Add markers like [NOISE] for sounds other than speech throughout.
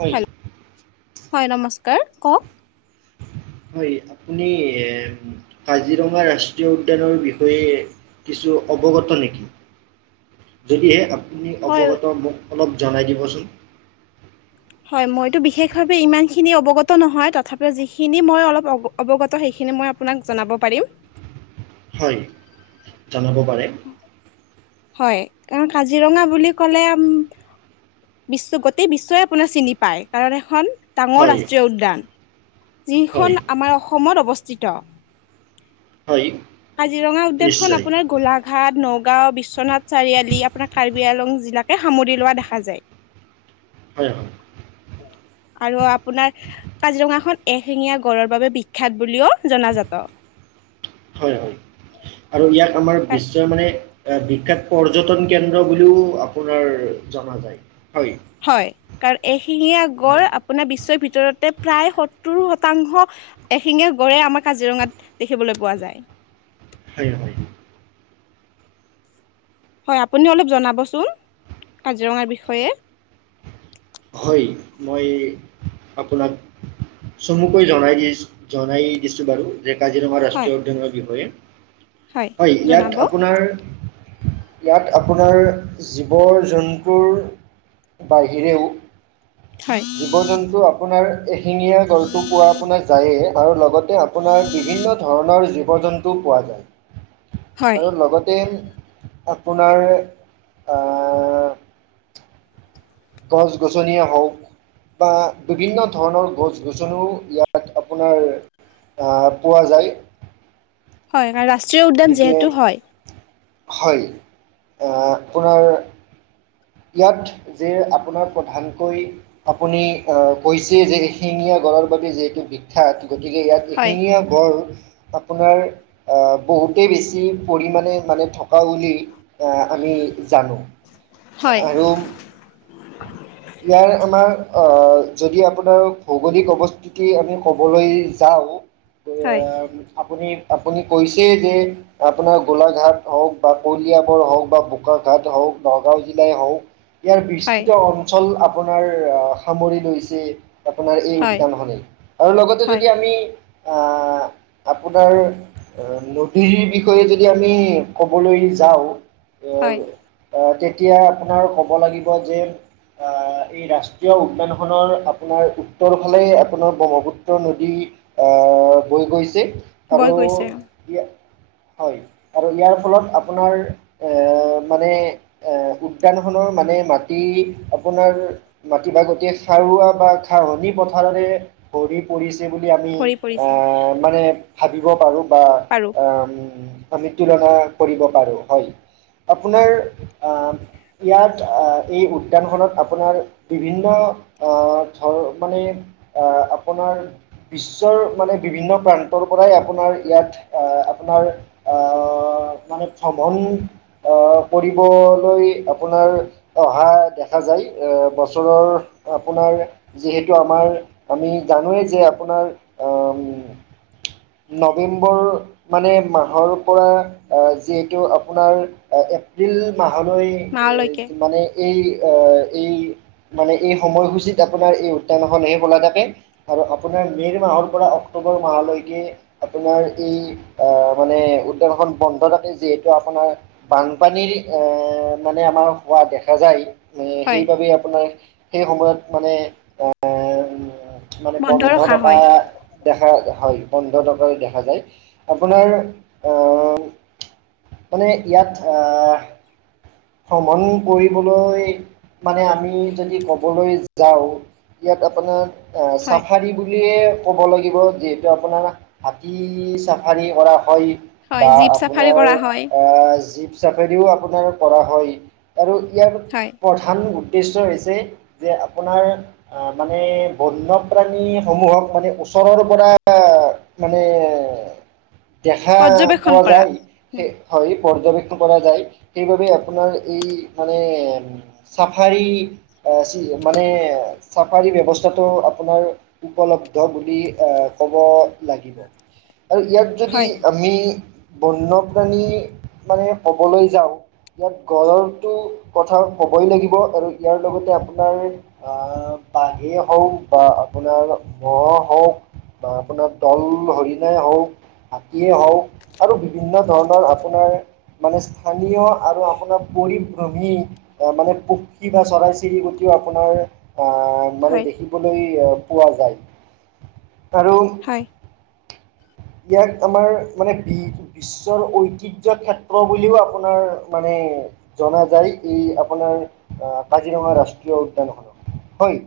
হয় হেল্ল' হয় নমস্কাৰ কওঁক। হয় আপুনি এ কাজিৰঙা ৰাষ্ট্ৰীয় উদ্যানৰ বিষয়ে কিছু অৱগত নেকি? যদিহে আ আপুনি হয় অৱগত মোক অলপ জনাই দিবচোন? হয় মইতো বিশেষভাৱে ইমানখিনি অৱগত নহয়। তথাপিও যিখিনি মই অলপ অ অৱগত সেইখিনি মই আপোনাক জনাব পাৰিম। হয়, জনাব পাৰে। হয়, কাৰণ কাজিৰঙা বুলি ক'লে আম বিশ্ব গোটেই বিশ্বই আপোনাৰ চিনি পায়। কাৰণ এখন ডাঙৰ হয় ৰাষ্ট্ৰীয় উদ্যান। যিখন হয় আমাৰ অসমত অৱস্থিত। হয়। কাজিৰঙা উদ্যানখন নিশ্চয় আপোনাৰ গোলাঘাট, নগাঁও, বিশ্বনাথ চাৰিআলি, আপোনাৰ কাৰ্বি আলং জিলাকে সামৰি লোৱা দেখা যায়। হয়, হয়। আৰু আপোনাৰ কাজিৰঙা খন এশিঙীয়া গঁড়ৰ বাবে বিখ্যাত বুলিও জনাজাত। হয়, হয় আৰু ইয়াক আমাৰ বিশ্বই মানে এ বিখ্যাত পৰ্যটন কেন্দ্ৰ বুলিও আপোনাৰ জনা যায়। হয় হয়, কাৰণ এশিঙীয়া হয় গঁড় আপোনাৰ বিশ্বৰ ভিতৰতে প্ৰায় সত্তৰ শতাংশ এশিঙীয়া গঁড়ৰে আমাৰ কাজিৰঙাত দেখিবলৈ পোৱা যায়। হয়- হয়। হয়, আপুনি অলপ জনাবচোন কাজিৰঙাৰ বিষয়ে? হয়, মই আপোনাক চমুকৈ জনাই দি জনাই দিছো বাৰু যে কাজিৰঙা হয় ৰাষ্ট্ৰীয় উদ্যানৰ বিষয়ে। হয়, ইয়াত আপোনাৰ ইয়াত আপোনাৰ জীৱ-জন্তুৰ বাহিৰেও হয় জীৱ-জন্তু আপোনাৰ এশিঙীয়া গঁড়টো পোৱা আপোনাৰ যায়ে আৰু লগত আপোনাৰ বিভিন্ন ধৰণৰ জীৱ জন্তু পোৱা যায়। হয় আৰু লগতে আপোনাৰ আহ গছ গছনিয়ে হওঁক। বা বিভিন্ন ধৰণৰ গছ গছনিও ইয়াত আপোনাৰ। আহ, পোৱা যায়। হয় কাৰণ ৰাষ্ট্ৰীয় উদ্যান গতিকে যিহেতু হয়। হয়, আপোনাৰ। ইয়াত যে আপোনাক প্ৰধানকৈ আপুনি আহ কৈছে যে এশিঙীয়া গড় বাবে যিহেতু বিখ্যাত। গতিকে ইয়াত হয় এখিঙীয়া গড়। আপোনাৰ বহুতে বেছি পৰিমাণে মানে থকা বুলি। আহ, আমি জানো। হয় আৰু ইয়াৰ আমাৰ। যদি আপোনাৰ ভৌগোলিক অৱস্থিতি আমি ক'বলৈ যাওঁ। হয় আপুনি আপুনি কৈছে যে আপোনাৰ গোলাঘাট হওঁক বা কলিয়াবৰ হওঁক বা বোকা ঘাট হওঁক। চৰকাৰ যি। যাই হওঁক ইয়াৰ হয় বিস্তৃত অঞ্চল আপোনাৰ আহ সামৰি লৈছে। আপোনাৰ এই হয় উদ্যানখনেই আৰু লগতে হয় যদি আমি আহ। আপোনাৰ নদীৰ বিষয়ে যদি আমি ক'বলৈ যাওঁ। হয় আহ আহ তেতিয়া আপোনাৰ ক'ব লাগিব যে। আহ এই ৰাষ্ট্ৰীয় উদ্যান খনৰ আপোনাৰ উত্তৰ ফালে আপোনাৰ ব্ৰহ্মপুত্ৰ নদী। আহ, বৈ গৈছে বৈ আৰু। গৈছে হয় আৰু ইয়াৰ ফলত আপোনাৰ এ মানে। এ উদ্যানখনৰ মানে মাটি আপোনাৰ মাটি ভাগত সাৰুৱা বা ৰণী পথাৰৰে ভৰি পৰিছে। বুলি আমি ভৰি পৰিছে মানে ভাবিব পাৰো বা পাৰো আ আমি তুলনা কৰিব পাৰো হয়। আপোনাৰ আহ ইয়াত এই উদ্যানখনত আপোনাৰ বিভিন্ন ধ মানে। আহ আপোনাৰ বিশ্বৰ মানে বিভিন্ন প্ৰান্তৰ পৰাই আপোনাৰ ইয়াত আহ। আপোনাৰ আহ মানে চভন পৰি [UNINTELLIGIBLE] আপোনাৰ অহা দেখা যায় বছৰৰ আপোনাৰ যিহেতু আমাৰ আমি জানোৱেই যে আপোনাৰ উ নৱেম্বৰ মানে মাহৰ পৰা আহ যিহেতু আপোনাৰ। এপ্ৰিল মাহলৈ মালৈকে মানে এই এই। মানে এই সময়সূচীত আপোনাৰ এই উদ্যানখন হে খোলা থাকে আৰু আপোনাৰ মে'ৰ মাহৰ পৰা অক্টোবৰ মাহলৈকে। আপোনাৰ এই আহ মানে উদ্যানখন বন্ধ থাকে যিহেতু আপোনাৰ বানপানী। এৰি মানে আমাৰ হোৱা দেখা যায়। হয় সেইবাবেই আপোনাৰ সেই সময়ত মানে এ মানে বন্ধ ৰখা থকা হয় দেখা হয়। বন্ধ দেখা যায় আপোনাৰ। মানে ইয়াত আহ। ভ্ৰমণ কৰিবলৈ মানে আমি যদি ক'বলৈ যাওঁ, ইয়াত। আপোনাৰ হয় চাফাৰী বুলিয়ে। ক'ব লাগিব, যিহেতু আপোনাৰ হাতী চাফাৰী কৰা হয়। হয় বা জীপ চাফাৰী আপোনাৰ কৰা হয় আহ যি চাফেৰিও আপোনাৰ কৰা হয় আৰু ইয়াৰ হয় প্ৰধান উদ্দেশ্য হৈছে যে আপোনাৰ মানে বন্যপ্ৰাণীসমূহক মানে। ওচৰৰ পৰা মানে। দেখা পৰ্যবেক্ষণ পোৱা কৰা যায় হয় পৰ্যবেক্ষ কৰা যায়। সেইবাবে আপোনাৰ এই মানে চাফাৰী। মানে চাফাৰী ব্যৱস্থা। সুবিধা টো আপোনাৰ উপলব্ধ বুলি ক'ব লাগিব। আৰু ইয়াত যদি হয় আমি বন্যপ্ৰাণী মানে ক'বলৈ যাওঁ। ইয়াত গড়ৰটো কথা ক'বই লাগিব আৰু ইয়াৰ লগতে আপোনাৰ আহ। বাঘে হওঁক বা আপোনাৰ গড় হওঁক। বা আপোনাৰ দল হৰি নাই হওঁক। হাতীয়ে হওঁক আৰু বিভিন্ন ধৰণৰ আপোনাৰ মানে স্থানীয়। আৰু আপোনাৰ [UNINTELLIGIBLE] মানে পক্ষী বা চৰাই চিৰি কটিও আপোনাৰ। আহ মানে হয় দেখিবলৈ পোৱা যায়, আৰু হয় ইয়াক আমাৰ মানে বিশ্বৰ ঐতিহয্য ক্ষেত্ৰ বুলিও আপোনাৰ মানে জনা যায়। এই আপোনাৰ আহ কাজিৰঙা ৰাষ্ট্ৰীয় উদ্যান খনক। হয়।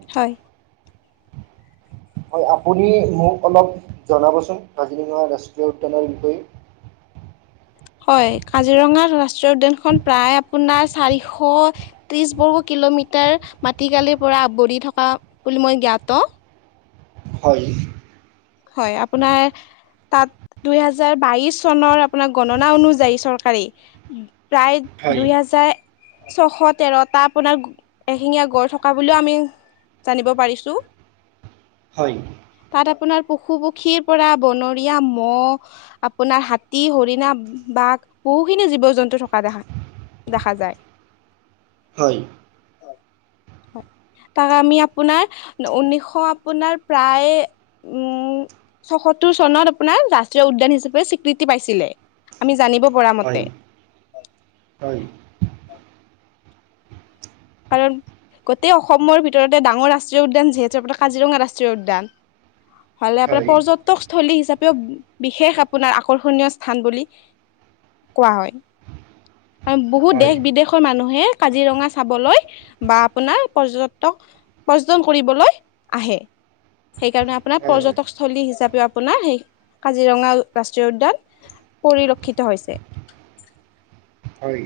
হয়, আপুনি মোক অলপ জনাবচোন কাজিৰঙা ৰাষ্ট্ৰীয় উদ্যানৰ বিষয়ে। [INAUDIBLE] হয় কাজিৰঙাত ৰাষ্ট্ৰীয় উদ্যানখন প্ৰায় আপোনাৰ চাৰিশ ত্ৰিশ বৰ্গ কিলোমিটাৰ মাটিকালিৰ পৰা আৱৰি থকা বুলি মই জ্ঞাত। হয়। হয়, আপোনাৰ। তাত দুইহেজাৰ বাইশ চনৰ আপোনাৰ গণনা অনুযায়ী চৰকাৰে প্ৰায় হয় দুই হাজাৰ ছশ তেৰটা আপোনাৰ এশিঙীয়া গড় থকা বুলিও আমি জানিব পাৰিছো, হয় তাত আপোনাৰ পশু পক্ষীৰ পৰা বনৰীয়া ম'হ আপোনাৰ হাতী, হৰিণা, বাঘ, বহুখিনি জীৱ জন্তু থকা দেখা দেখা যায়। হয়। হয়, তাক আমি আপোনাৰ ঊনৈশ আপোনাৰ প্ৰায় [INAUDIBLE] ছয়সত্তৰ চনত আপোনাৰ ৰাষ্ট্ৰীয় উদ্যান হিচাপে স্বীকৃতি পাইছিলে। আমি জানিব পৰা মতে হয়, হয়। কাৰণ গোটেই অসমৰ ভিতৰতে ডাঙৰ ৰাষ্ট্ৰীয় উদ্যান যিহেতু আপোনাৰ কাজিৰঙা ৰাষ্ট্ৰীয় উদ্যান। হ'লে আপোনাৰ পৰ্যটকস্থলী হিচাপে বিশেষ আপোনাৰ আকৰ্ষণীয় স্থান বুলি কোৱা হয়। আৰু বহুত হয় দেশ বিদেশৰ মানুহে কাজিৰঙা চাবলৈ বা আপোনাৰ পৰ্যটক পৰ্যটন কৰিবলৈ আহে, সেইকাৰণে আপোনাৰ হয় হয় পৰ্যটকস্থলী হিচাপে আপোনাৰ সেই কাজিৰঙা ৰাষ্ট্ৰীয় উদ্যান পৰিলক্ষিত হৈছে। হয়।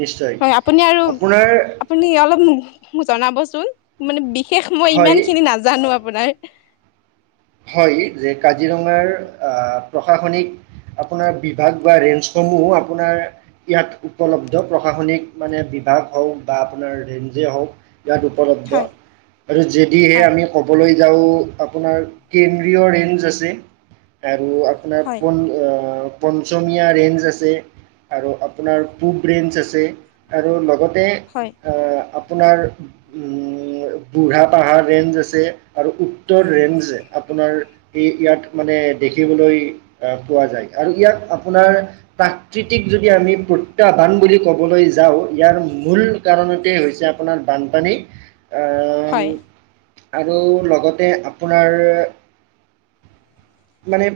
নিশ্চয় হয়, আপুনি আৰু আপোনাৰ আপুনি অলপ মোক জনাবচোন, মানে বিশেষ মই হয় ইমান খিনি নাজানো আপোনাৰ। হয়, যে কাজিৰঙাৰ প্ৰশাসনিক আপোনাৰ বিভাগ বা ৰেঞ্জসমূহো আপোনাৰ ইয়াত উপলব্ধ শুদ্ধ প্ৰশাসনিক মানে বিভাগ হওঁক বা আপোনাৰ ৰেঞ্জেই হওঁক। ইয়াত উপলব্ধ হয় আৰু যদিহে হয় আমি ক'বলৈ যাওঁ আপোনাৰ কেন্দ্ৰীয় ৰেঞ্জ আছে আৰু আপোনাৰ হয় প পঞ্চমীয়া ৰেঞ্জ আছে আৰু আপোনাৰ পূব ৰেঞ্জ আছে আৰু লগত তে হয় আ আপোনাৰ বুঢ়া পাহাৰ ৰেঞ্জ আছে আৰু উত্তৰ ৰেঞ্জে আপোনাৰ এই ইয়াত মানে দেখিবলৈ আহ পোৱা যায়, আৰু ইয়াক আপোনাৰ প্ৰাকৃতিক যদি আমি প্ৰত্যাহ্বান বুলি ক'বলৈ যাওঁ, ইয়াৰ মূল কাৰণতেই হৈছে। আপোনাৰ বানপানী। আহ হয়। আৰু লগতে আপোনাৰ মানে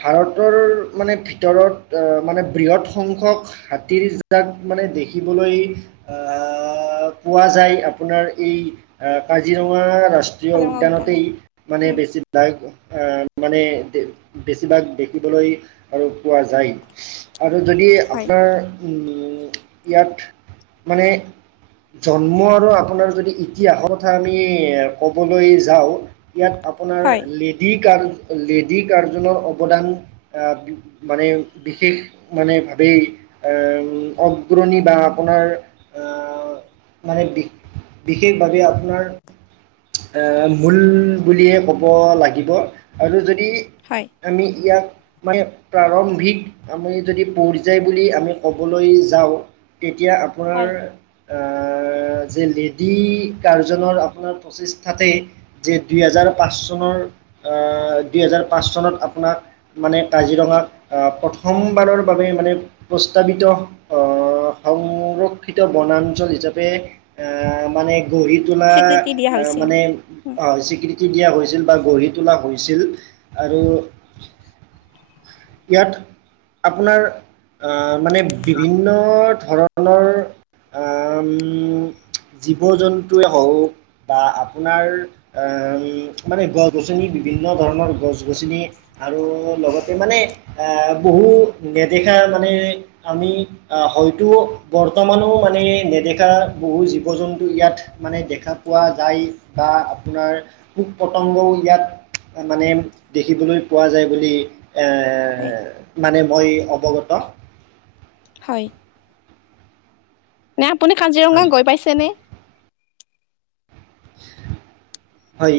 ভাৰতৰ মানে ভিতৰত অহ মানে বৃহৎ সংখ্যক হাতীৰ জাক মানে দেখিবলৈ আহ আহ পোৱা যায়। আপোনাৰ এই কাজিৰঙা ৰাষ্ট্ৰীয় কাজিৰঙা উদ্যানত উদ্যানতেই মানে উম বেছিভাগ মানে বেছিভাগ দেখিবলৈ আৰু পোৱা যায়। আৰু যদি হয় আপোনাৰ ইয়াত মানে জন্ম আৰু আপোনাৰ যদি ইতিহাসৰ কথা আমি ক'বলৈ যাওঁ। ইয়াত আপোনাৰ হয় লেডি কাৰ লেডি কাৰ্জনৰ অৱদান আহ মানে বিশেষ মানে ভাৱেই এ অগ্ৰণী বা আপোনাৰ অহ মানে বিশেষভাৱে আপোনাৰ এ মূল বুলিয়ে কব লাগিব। আৰু যদি হয় আমি ইয়াক মানে প্ৰাৰম্ভিক আমি যদি পৰ্যায় বুলি আমি ক'বলৈ যাওঁ, তেতিয়া আপোনাৰ হয় অহ যে লেডী কাৰ্জনৰ আপোনাৰ প্ৰচেষ্টাতে যে দুই হেজাৰ পাঁচ চনৰ আহ দুই হেজাৰ পাঁচ চনত আপোনাক মানে কাজিৰঙাক প্ৰথমবাৰৰ বাবে মানে প্ৰস্তাৱিত সংৰক্ষিত বনাঞ্চল হিচাপে অ' মানে গঢ়ি তোলা স্বীকৃতি দিয়া হৈছিল মানে উম স্বীকৃতি দিয়া হৈছিল বা গঢ়ি তোলা হৈছিল আৰু ইয়াত আপোনাৰ আ মানে বিভিন্ন ধৰণৰ জীৱ জন্তুৱে হওক বা আপোনাৰ উম মানে গছ গছনি বিভিন্ন ধৰণৰ গছ গছনি আৰু লগতে মানে অ', বহু নেদেখা মানে আমি আহ হয়তো বৰ্তমানো মানে নেদেখা বহু জীৱ জন্তু ইয়াত মানে দেখা পোৱা যায় বা আপোনাৰ পোক পতংগও ইয়াত মানে দেখিবলৈ পোৱা যায় বুলি এ হয় মানে মই অৱগত হয়। নে আপুনি কাজিৰঙা হয় গৈ পাইছেনে হয়।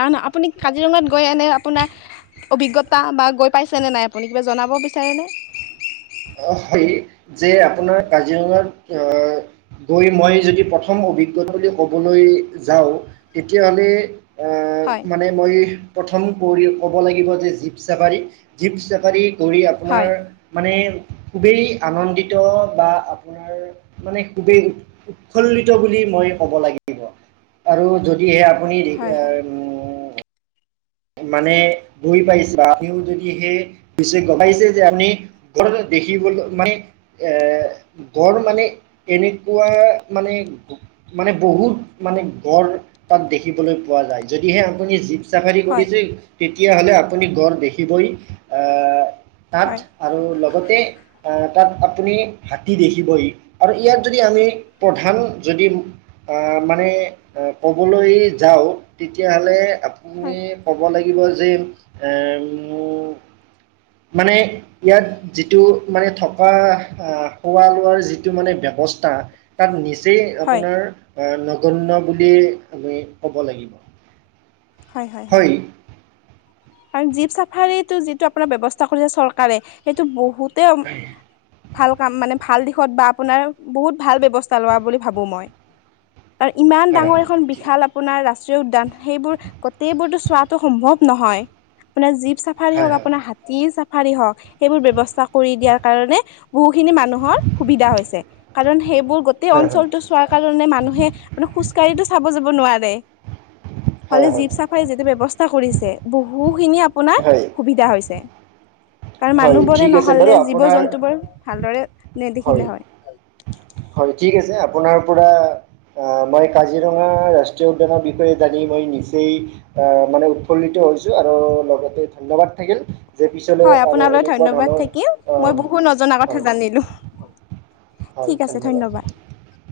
আহ ন আপুনি কাজিৰঙাত গৈ এনে আপোনাৰ অভিজ্ঞতা বা গৈ পাইছেনে নাই আপুনি কিবা জনাব বিচাৰেনে অ হয় যে আপোনাৰ কাজিৰঙাত অ গৈ মই যদি প্ৰথম অভিজ্ঞতা বুলি ক'বলৈ যাওঁ তেতিয়াহ'লে হয় মানে মই প্ৰথম ক'ব লাগিব যে জীপ চাফাৰী জীপ চাফাৰী কৰি আপোনাৰ হয় মানে খুবেই আনন্দিত বা আপোনাৰ মানে খুবেই উৎ উৎফুল্লিত বুলি কব লাগিব আৰু যদিহে আপুনি হয় হয় উ মানে গৈ পাইছে বা আপুনিও যদি সেই [UNINTELLIGIBLE] গম পাইছে যে আপুনি ঘ দেখিবলৈ মানে এ বৰ মানে এনেকুৱা মানে মানে বহুত মানে গড় তাত দেখিবলৈ পোৱা যায় যদিহে আপুনি চাফাৰী হয় কৰিছিল তেতিয়াহলে আপুনি গড় দেখিবই এ তাত হয় আৰু লগতে আ তাত আপুনি হাতী দেখিবই আৰু ইয়াত যদি আমি প্ৰধান যদি অ' মানে ক'বলৈ যাওঁ তেতিয়াহ'লে আপুনি হয় ক'ব লাগিব যে এ মোক মানে ইয়াত যিটো মানে থকা অ' খোৱা লোৱাৰ যিটো মানে ব্যৱস্থা তাত নিচ [UNINTELLIGIBLE] হয় আপোনাৰ অ' নগন্য বুলি আমি ক'ব লাগিব। হয় হয় হয়। কাৰণ জীপ চাফাৰীটো যিটো আপোনাৰ ব্যৱস্থা কৰিছে চৰকাৰে সেইটো বহুত [UNINTELLIGIBLE] হয় ভাল কাম মানে ভাল দিশত বা আপোনাৰ বহুত ভাল ব্যৱস্থা লোৱা বুলি ভাবো মই। আৰু ইমান হয় ডাঙৰ এখন ঠিক বিশাল আপোনাৰ ৰাষ্ট্ৰীয় উদ্যান সেইবোৰ গোটেইবোৰতো চোৱাটো সম্ভৱ নহয়, আপোনাৰ জীপ চাফাৰী হয় হওঁক হয় আপোনাৰ হাতী চা ফাৰী হওঁক সেইবোৰ ব্যৱস্থা কৰি দিয়াৰ কাৰণে বহুখিনি মানুহৰ সুবিধা হৈছে কাৰণ সেইবোৰ গোটেই হয় হয় অঞ্চলটো চোৱাৰ কাৰণে মানুহে খোজকাঢ়িটো চাব যাব নোৱাৰে, হয় হ'লেও হয় জীপ চাফাৰী যিটো ব্যৱস্থা কৰিছে বহুত খিনি আপোনাৰ হয় সুবিধা হৈছে। কাৰণ হয় মানুহবোৰে ঠিক আছে বাৰু নহ'লে জীৱ আপোনাৰ জন্তুবোৰ ভালদৰে নেদেখিলে হয়। হয় ঠিক আছে আপোনাৰ পৰা অ' মই কাজিৰঙা ৰাষ্ট্ৰীয় উদ্যানৰ বিষয়ে জানি মই নিচেই অ' মানে উৎফুল্লিত হৈছোঁ আৰু লগতে ধন্যবাদ থাকিল। যে পিছলৈ হয় আৰু আপোনালৈ এনেকুৱা ধন্যবাদ ধৰণৰ থাকিল মই অম বহুত নজনা কথা হয়। জানিলো হয় ঠিক আছে ধন্যবাদ।